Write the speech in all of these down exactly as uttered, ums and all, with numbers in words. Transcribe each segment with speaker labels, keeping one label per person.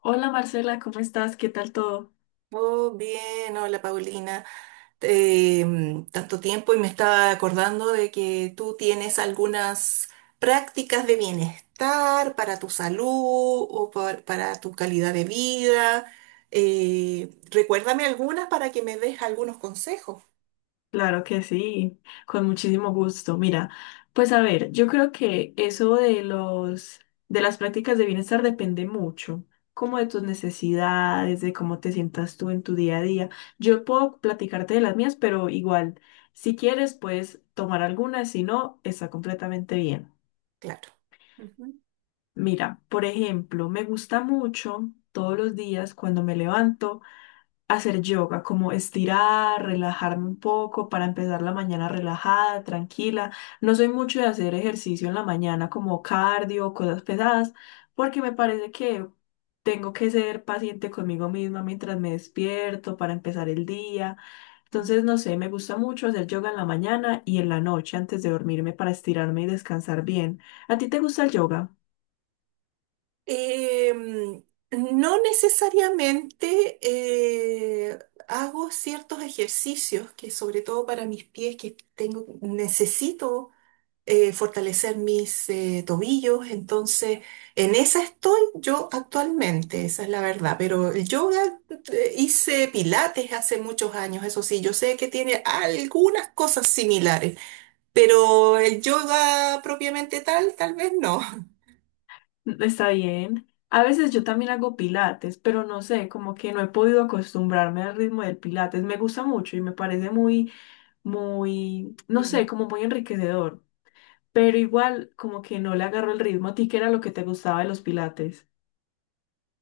Speaker 1: Hola Marcela, ¿cómo estás? ¿Qué tal todo?
Speaker 2: Oh, bien, hola Paulina. Eh, Tanto tiempo y me estaba acordando de que tú tienes algunas prácticas de bienestar para tu salud o por- para tu calidad de vida. Eh, recuérdame algunas para que me des algunos consejos,
Speaker 1: Claro que sí, con muchísimo gusto. Mira, pues a ver, yo creo que eso de los de las prácticas de bienestar depende mucho, como de tus necesidades, de cómo te sientas tú en tu día a día. Yo puedo platicarte de las mías, pero igual, si quieres, puedes tomar algunas, si no, está completamente bien.
Speaker 2: claro. Ujú.
Speaker 1: Mira, por ejemplo, me gusta mucho todos los días cuando me levanto, hacer yoga, como estirar, relajarme un poco para empezar la mañana relajada, tranquila. No soy mucho de hacer ejercicio en la mañana como cardio, cosas pesadas, porque me parece que tengo que ser paciente conmigo misma mientras me despierto para empezar el día. Entonces, no sé, me gusta mucho hacer yoga en la mañana y en la noche antes de dormirme para estirarme y descansar bien. ¿A ti te gusta el yoga?
Speaker 2: Eh, no necesariamente, eh, hago ciertos ejercicios que sobre todo para mis pies que tengo, necesito eh, fortalecer mis eh, tobillos. Entonces, en esa estoy yo actualmente, esa es la verdad. Pero el yoga, eh, hice pilates hace muchos años, eso sí, yo sé que tiene algunas cosas similares, pero el yoga propiamente tal, tal vez no.
Speaker 1: Está bien. A veces yo también hago pilates, pero no sé, como que no he podido acostumbrarme al ritmo del pilates. Me gusta mucho y me parece muy, muy, no sé,
Speaker 2: Mm.
Speaker 1: como muy enriquecedor. Pero igual, como que no le agarro el ritmo. ¿A ti qué era lo que te gustaba de los pilates?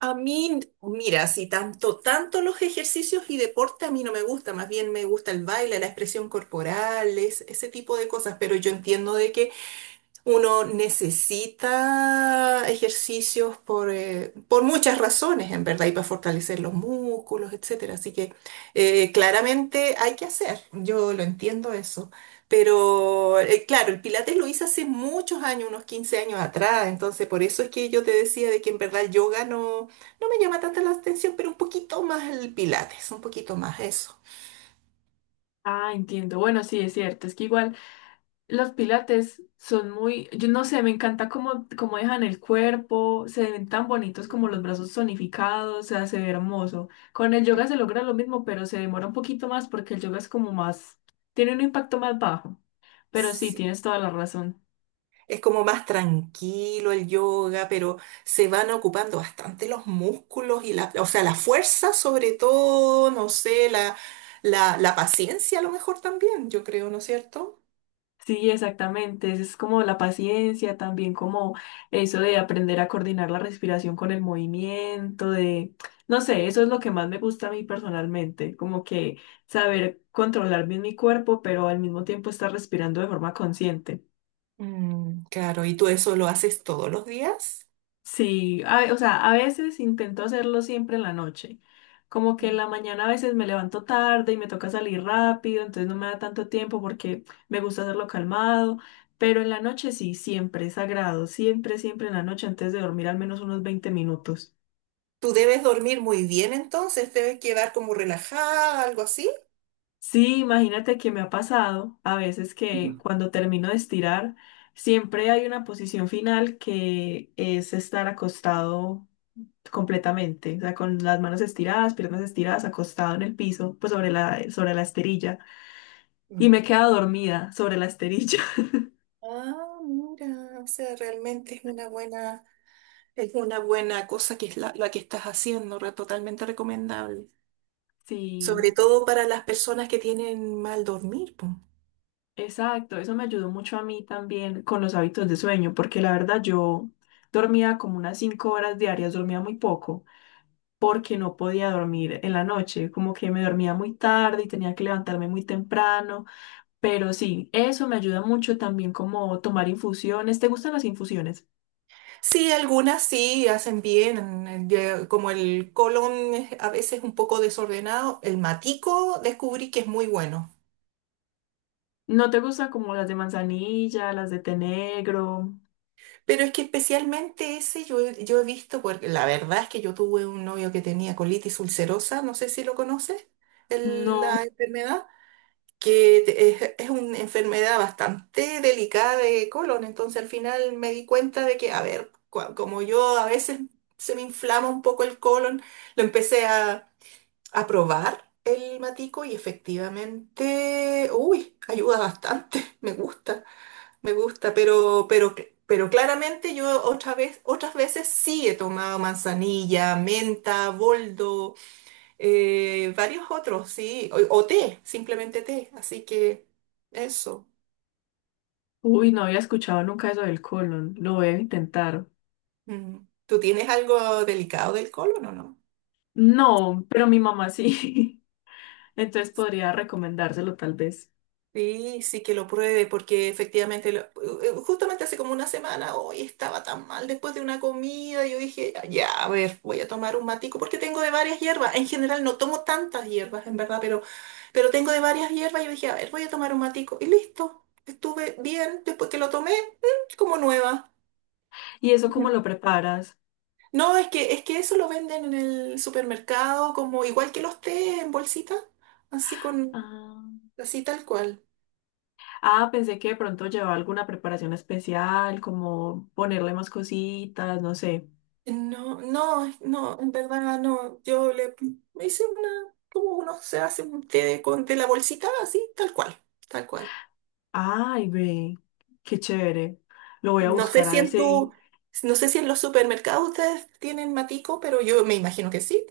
Speaker 2: A mí, mira, si tanto, tanto los ejercicios y deporte a mí no me gusta, más bien me gusta el baile, la expresión corporal, es- ese tipo de cosas, pero yo entiendo de que uno necesita ejercicios por, eh, por muchas razones, en verdad, y para fortalecer los músculos, etcétera. Así que eh, claramente hay que hacer, yo lo entiendo eso. Pero eh, claro, el Pilates lo hice hace muchos años, unos quince años atrás, entonces por eso es que yo te decía de que en verdad el yoga no, no me llama tanta la atención, pero un poquito más el Pilates, un poquito más eso.
Speaker 1: Ah, entiendo. Bueno, sí, es cierto. Es que igual, los pilates son muy, yo no sé, me encanta cómo, cómo dejan el cuerpo, se ven tan bonitos como
Speaker 2: Ujú.
Speaker 1: los brazos tonificados, o sea, se ve hermoso. Con el yoga se logra lo mismo, pero se demora un poquito más porque el yoga es como más, tiene un impacto más bajo. Pero sí,
Speaker 2: Sí.
Speaker 1: tienes toda la razón.
Speaker 2: Es como más tranquilo el yoga, pero se van ocupando bastante los músculos y la, o sea, la fuerza sobre todo, no sé, la, la, la paciencia a lo mejor también, yo creo, ¿no es cierto?
Speaker 1: Sí, exactamente. Es como la paciencia, también como eso de aprender a coordinar la respiración con el movimiento, de, no sé, eso es lo que más me gusta a mí personalmente, como que saber controlar bien mi cuerpo, pero al mismo tiempo estar respirando de forma consciente.
Speaker 2: Mm, claro, y tú eso lo haces todos los días.
Speaker 1: Sí, a o sea, a veces intento hacerlo siempre en la noche. Como que en
Speaker 2: Mm.
Speaker 1: la mañana a veces me levanto tarde y me toca salir rápido, entonces no me da tanto tiempo porque me gusta hacerlo calmado, pero en la noche sí, siempre es sagrado, siempre, siempre en la noche antes de dormir al menos unos veinte minutos.
Speaker 2: Tú debes dormir muy bien entonces, debes quedar como relajada, algo así.
Speaker 1: Sí, imagínate que me ha pasado a veces que cuando termino de estirar, siempre hay una posición final que es estar acostado completamente, o sea, con las manos estiradas, piernas estiradas, acostado en el piso, pues sobre la, sobre la esterilla. Y
Speaker 2: Mm.
Speaker 1: me quedaba dormida sobre la esterilla.
Speaker 2: Ah, mira, o sea, realmente es una buena, es una buena cosa que es la, la que estás haciendo, re- totalmente recomendable. Sobre
Speaker 1: Sí,
Speaker 2: todo para las personas que tienen mal dormir, po.
Speaker 1: exacto, eso me ayudó mucho a mí también con los hábitos de sueño, porque la verdad yo dormía como unas cinco horas diarias, dormía muy poco, porque no podía dormir en la noche, como que me dormía muy tarde y tenía que levantarme muy temprano, pero sí, eso me ayuda mucho también como tomar infusiones. ¿Te gustan las infusiones?
Speaker 2: Sí, algunas sí hacen bien, eh, ya- como el colon es a veces un poco desordenado, el matico descubrí que es muy bueno.
Speaker 1: ¿No te gustan como las de manzanilla, las de té negro?
Speaker 2: Pero es que especialmente ese yo, he- yo he visto, porque la verdad es que yo tuve un novio que tenía colitis ulcerosa, no sé si lo conoces, el- la
Speaker 1: No.
Speaker 2: enfermedad. que te- es, es una enfermedad bastante delicada de colon, entonces al final me di cuenta de que, a ver, cua- como yo a veces se me inflama un poco el colon, lo empecé a, a probar el matico y efectivamente, uy, ayuda bastante. me gusta, me gusta, pero, pero, cl- pero claramente yo otra vez, otras veces sí he tomado manzanilla, menta, boldo. Eh, varios otros, sí, o, o té, simplemente té, así que eso.
Speaker 1: Uy, no había escuchado nunca eso del colon. Lo voy a intentar.
Speaker 2: Mm. ¿Tú tienes algo delicado del colon o no?
Speaker 1: No, pero mi mamá sí. Entonces podría recomendárselo tal vez.
Speaker 2: Sí, sí que lo pruebe, porque efectivamente, lo- eh, justamente hace como una semana, hoy estaba tan mal después de una comida, yo dije, ya, a ver, voy a tomar un matico, porque tengo de varias hierbas, en general no tomo tantas hierbas, en verdad, pero, pero tengo de varias hierbas, y yo dije, a ver, voy a tomar un matico, y listo, estuve bien, después que lo tomé, mm, como nueva.
Speaker 1: ¿Y eso cómo lo preparas?
Speaker 2: No, es que, es que eso lo venden en el supermercado, como igual que los té en bolsita, así con,
Speaker 1: Ah,
Speaker 2: así tal cual.
Speaker 1: ah, pensé que de pronto llevaba alguna preparación especial, como ponerle más cositas, no sé.
Speaker 2: No, no, no, en verdad no. Yo le Me hice una, como uno se hace un té de, con, de la bolsita, así, tal cual, tal cual.
Speaker 1: Ay, ve, qué chévere. Lo voy a
Speaker 2: No sé
Speaker 1: buscar a
Speaker 2: si
Speaker 1: ver
Speaker 2: en
Speaker 1: si
Speaker 2: tu, no sé si en los supermercados ustedes tienen matico, pero yo me imagino que sí.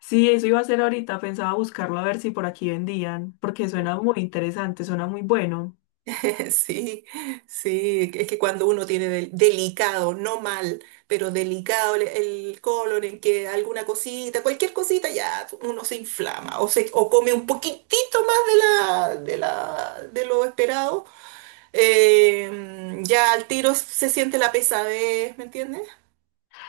Speaker 1: sí, eso iba a ser ahorita, pensaba buscarlo a ver si por aquí vendían, porque suena muy interesante, suena muy bueno.
Speaker 2: Sí, sí, es que cuando uno tiene del- delicado, no mal, pero delicado el, el colon, en que alguna cosita, cualquier cosita, ya uno se inflama o, se, o come un poquitito más de, la, de, la, de lo esperado, eh, ya al tiro se siente la pesadez, ¿me entiendes?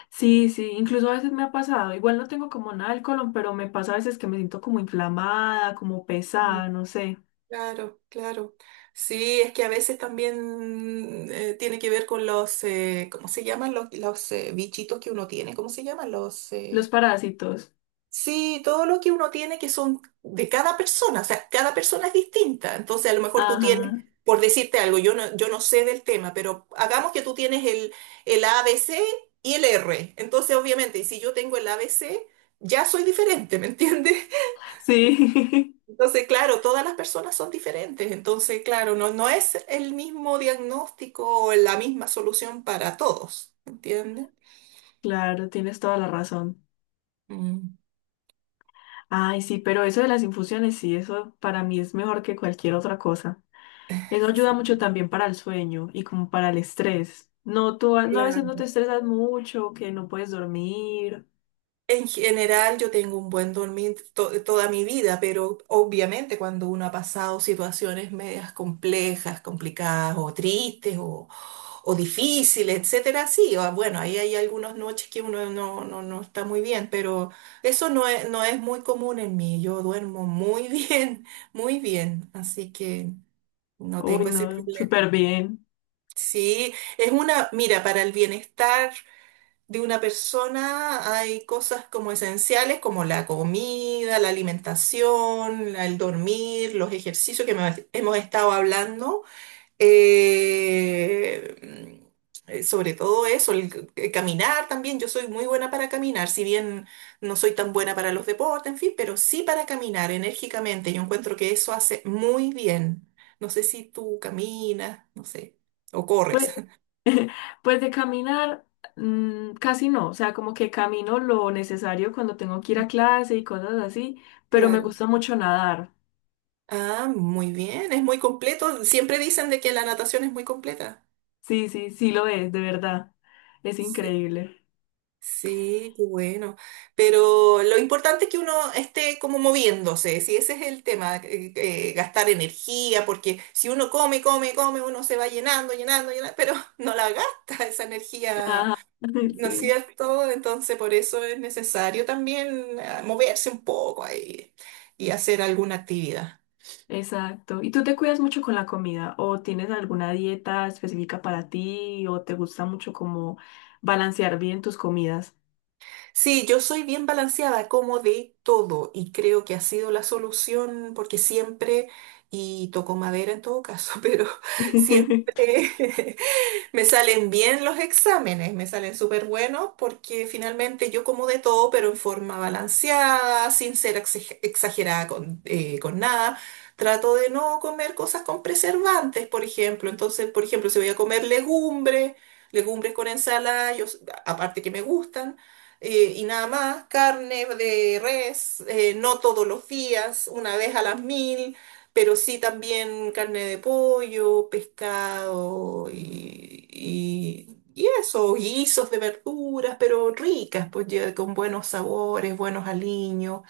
Speaker 1: Sí, sí, incluso a veces me ha pasado, igual no tengo como nada del colon, pero me pasa a veces que me siento como inflamada, como
Speaker 2: Mm.
Speaker 1: pesada, no sé.
Speaker 2: Claro, claro. Sí, es que a veces también eh, tiene que ver con los, eh, ¿cómo se llaman los, los eh, bichitos que uno tiene? ¿Cómo se llaman los...?
Speaker 1: Los
Speaker 2: eh,
Speaker 1: parásitos.
Speaker 2: Sí, todo lo que uno tiene que son de cada persona, o sea, cada persona es distinta. Entonces, a lo mejor tú
Speaker 1: Ajá,
Speaker 2: tienes, por decirte algo, yo no, yo no sé del tema, pero hagamos que tú tienes el, el A B C y el R. Entonces, obviamente, si yo tengo el A B C, ya soy diferente, ¿me entiendes?
Speaker 1: sí,
Speaker 2: Entonces, claro, todas las personas son diferentes. Entonces, claro, no, no es el mismo diagnóstico o la misma solución para todos, ¿me entiendes?
Speaker 1: claro, tienes toda la razón.
Speaker 2: Mm.
Speaker 1: Ay, sí, pero eso de las infusiones, sí, eso para mí es mejor que cualquier otra cosa. Eso
Speaker 2: Sí,
Speaker 1: ayuda
Speaker 2: sí.
Speaker 1: mucho también para el sueño y como para el estrés. No, tú a, no, a veces no
Speaker 2: Claro.
Speaker 1: te estresas mucho, que no puedes dormir.
Speaker 2: En general, yo tengo un buen dormir to- toda mi vida, pero obviamente cuando uno ha pasado situaciones medias complejas, complicadas o tristes o, o difíciles, etcétera, sí, o- bueno, ahí hay algunas noches que uno no, no, no está muy bien, pero eso no es, no es muy común en mí. Yo duermo muy bien, muy bien, así que no
Speaker 1: Uy,
Speaker 2: tengo ese
Speaker 1: no,
Speaker 2: problema.
Speaker 1: súper bien.
Speaker 2: Sí, es una, mira, para el bienestar de una persona hay cosas como esenciales como la comida, la alimentación, la- el dormir, los ejercicios que me- hemos estado hablando. eh, eh, Sobre todo eso, el, c- eh, caminar también. Yo soy muy buena para caminar, si bien no soy tan buena para los deportes, en fin, pero sí para caminar enérgicamente. Yo encuentro que eso hace muy bien. No sé si tú caminas, no sé, o
Speaker 1: Pues,
Speaker 2: corres.
Speaker 1: pues de caminar, mm, casi no. O sea, como que camino lo necesario cuando tengo que ir a clase y cosas así, pero me
Speaker 2: Claro.
Speaker 1: gusta mucho nadar.
Speaker 2: Ah, muy bien, es muy completo. Siempre dicen de que la natación es muy completa.
Speaker 1: Sí, sí, sí lo es, de verdad. Es
Speaker 2: Sí,
Speaker 1: increíble.
Speaker 2: sí, qué bueno. Pero lo importante es que uno esté como moviéndose, si ese es el tema, eh, eh, gastar energía, porque si uno come, come, come, uno se va llenando, llenando, llenando, pero no la gasta esa energía,
Speaker 1: Ajá,
Speaker 2: ¿no es
Speaker 1: sí.
Speaker 2: cierto? Entonces por eso es necesario también eh, moverse un poco ahí y hacer alguna actividad.
Speaker 1: Exacto. ¿Y tú te cuidas mucho con la comida? ¿O tienes alguna dieta específica para ti? ¿O te gusta mucho como balancear bien tus comidas?
Speaker 2: Sí, yo soy bien balanceada, como de todo, y creo que ha sido la solución porque siempre, y toco madera en todo caso, pero siempre me salen bien los exámenes, me salen súper buenos porque finalmente yo como de todo, pero en forma balanceada, sin ser exag- exagerada con, eh, con nada. Trato de no comer cosas con preservantes, por ejemplo. Entonces, por ejemplo, si voy a comer legumbre, legumbres con ensalada, yo, aparte que me gustan eh, y nada más, carne de res, eh, no todos los días, una vez a las mil, pero sí también carne de pollo, pescado y, y, y eso, guisos de verduras, pero ricas, pues ya con buenos sabores, buenos aliños.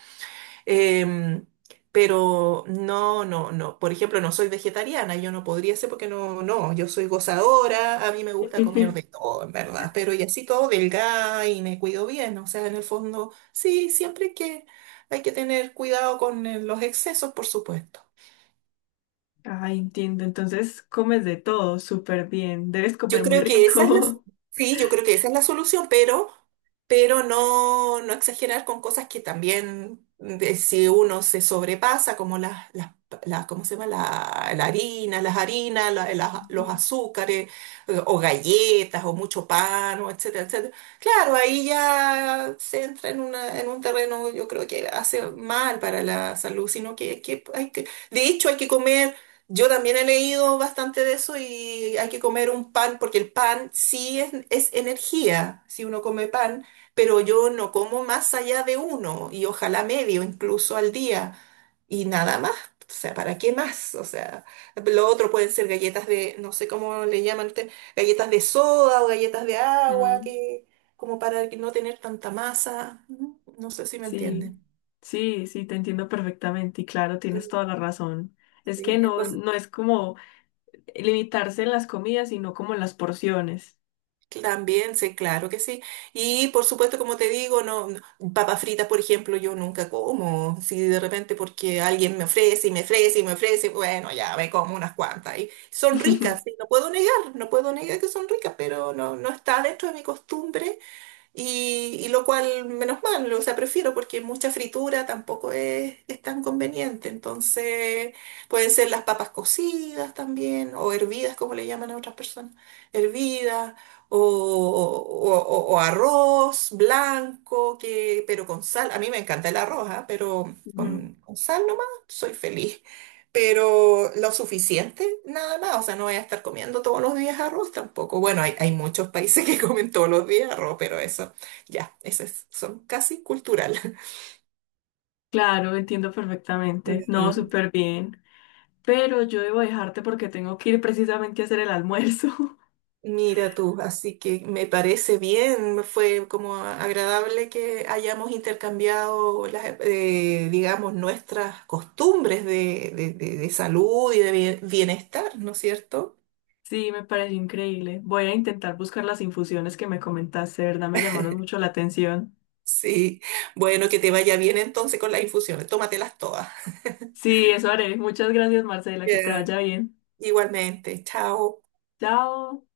Speaker 2: Em, pero no, no, no. Por ejemplo, no soy vegetariana, yo no podría ser porque no, no, yo soy gozadora, a mí me gusta comer de todo, en verdad, pero y así todo delgada y me cuido bien, o sea, en el fondo, sí, siempre que hay que tener cuidado con eh, los excesos, por supuesto.
Speaker 1: Ah, entiendo. Entonces comes de todo súper bien. Debes
Speaker 2: Yo
Speaker 1: comer muy
Speaker 2: creo que esa es la,
Speaker 1: rico.
Speaker 2: sí, yo creo que esa es la solución, pero, pero no, no exagerar con cosas que también, de- si uno se sobrepasa, como las, las, las- ¿cómo se llama? La, la harina, las harinas, la- las- los
Speaker 1: Ujú.
Speaker 2: azúcares, eh, o galletas, o mucho pan, o etcétera, etcétera. Claro, ahí ya se entra en una, en un terreno, yo creo que hace mal para la salud, sino que, que hay que, de hecho, hay que comer. Yo también he leído bastante de eso y hay que comer un pan, porque el pan sí es, es energía, si uno come pan, pero yo no como más allá de uno y ojalá medio incluso al día y nada más. O sea, ¿para qué más? O sea, lo otro pueden ser galletas de, no sé cómo le llaman ustedes, galletas de soda o galletas de agua,
Speaker 1: Mm,
Speaker 2: que como para que no tener tanta masa. No, no sé si me
Speaker 1: sí,
Speaker 2: entienden.
Speaker 1: sí, sí, te entiendo perfectamente. Y claro, tienes
Speaker 2: Sí,
Speaker 1: toda la razón. Es que
Speaker 2: sí.
Speaker 1: no,
Speaker 2: Entonces,
Speaker 1: no es como limitarse en las comidas, sino como en las porciones.
Speaker 2: también, sí, claro que sí. Y por supuesto, como te digo, no, no- papas fritas, por ejemplo, yo nunca como. Si de repente porque alguien me ofrece y me ofrece y me ofrece, bueno, ya me como unas cuantas. Y son ricas, sí, no puedo negar, no puedo negar que son ricas, pero no, no está dentro de mi costumbre y, y lo cual, menos mal, o sea, prefiero porque mucha fritura tampoco es, es tan conveniente. Entonces, pueden ser las papas cocidas también, o hervidas, como le llaman a otras personas, hervidas, o, o- o- o arroz blanco, que, pero con sal. A mí me encanta el arroz, ¿ah? Pero
Speaker 1: Ujú.
Speaker 2: con, con sal nomás soy feliz pero lo suficiente nada más, o sea, no voy a estar comiendo todos los días arroz tampoco. Bueno, hay, hay muchos países que comen todos los días arroz, pero eso, ya, eso es, son casi cultural.
Speaker 1: Claro, entiendo perfectamente. No,
Speaker 2: Mm,
Speaker 1: súper bien. Pero yo debo dejarte porque tengo que ir precisamente a hacer el almuerzo.
Speaker 2: mira tú, así que me parece bien, fue como agradable que hayamos intercambiado las, eh, digamos, nuestras costumbres de, de de- de salud y de bien- bienestar, ¿no es cierto?
Speaker 1: Sí, me pareció increíble. Voy a intentar buscar las infusiones que me comentaste, de verdad me llamaron mucho la atención.
Speaker 2: Sí, bueno, que te vaya bien entonces con las infusiones, tómatelas todas.
Speaker 1: Sí, eso haré. Muchas gracias, Marcela, que te
Speaker 2: Ya.
Speaker 1: vaya bien.
Speaker 2: Igualmente, chao.
Speaker 1: Chao.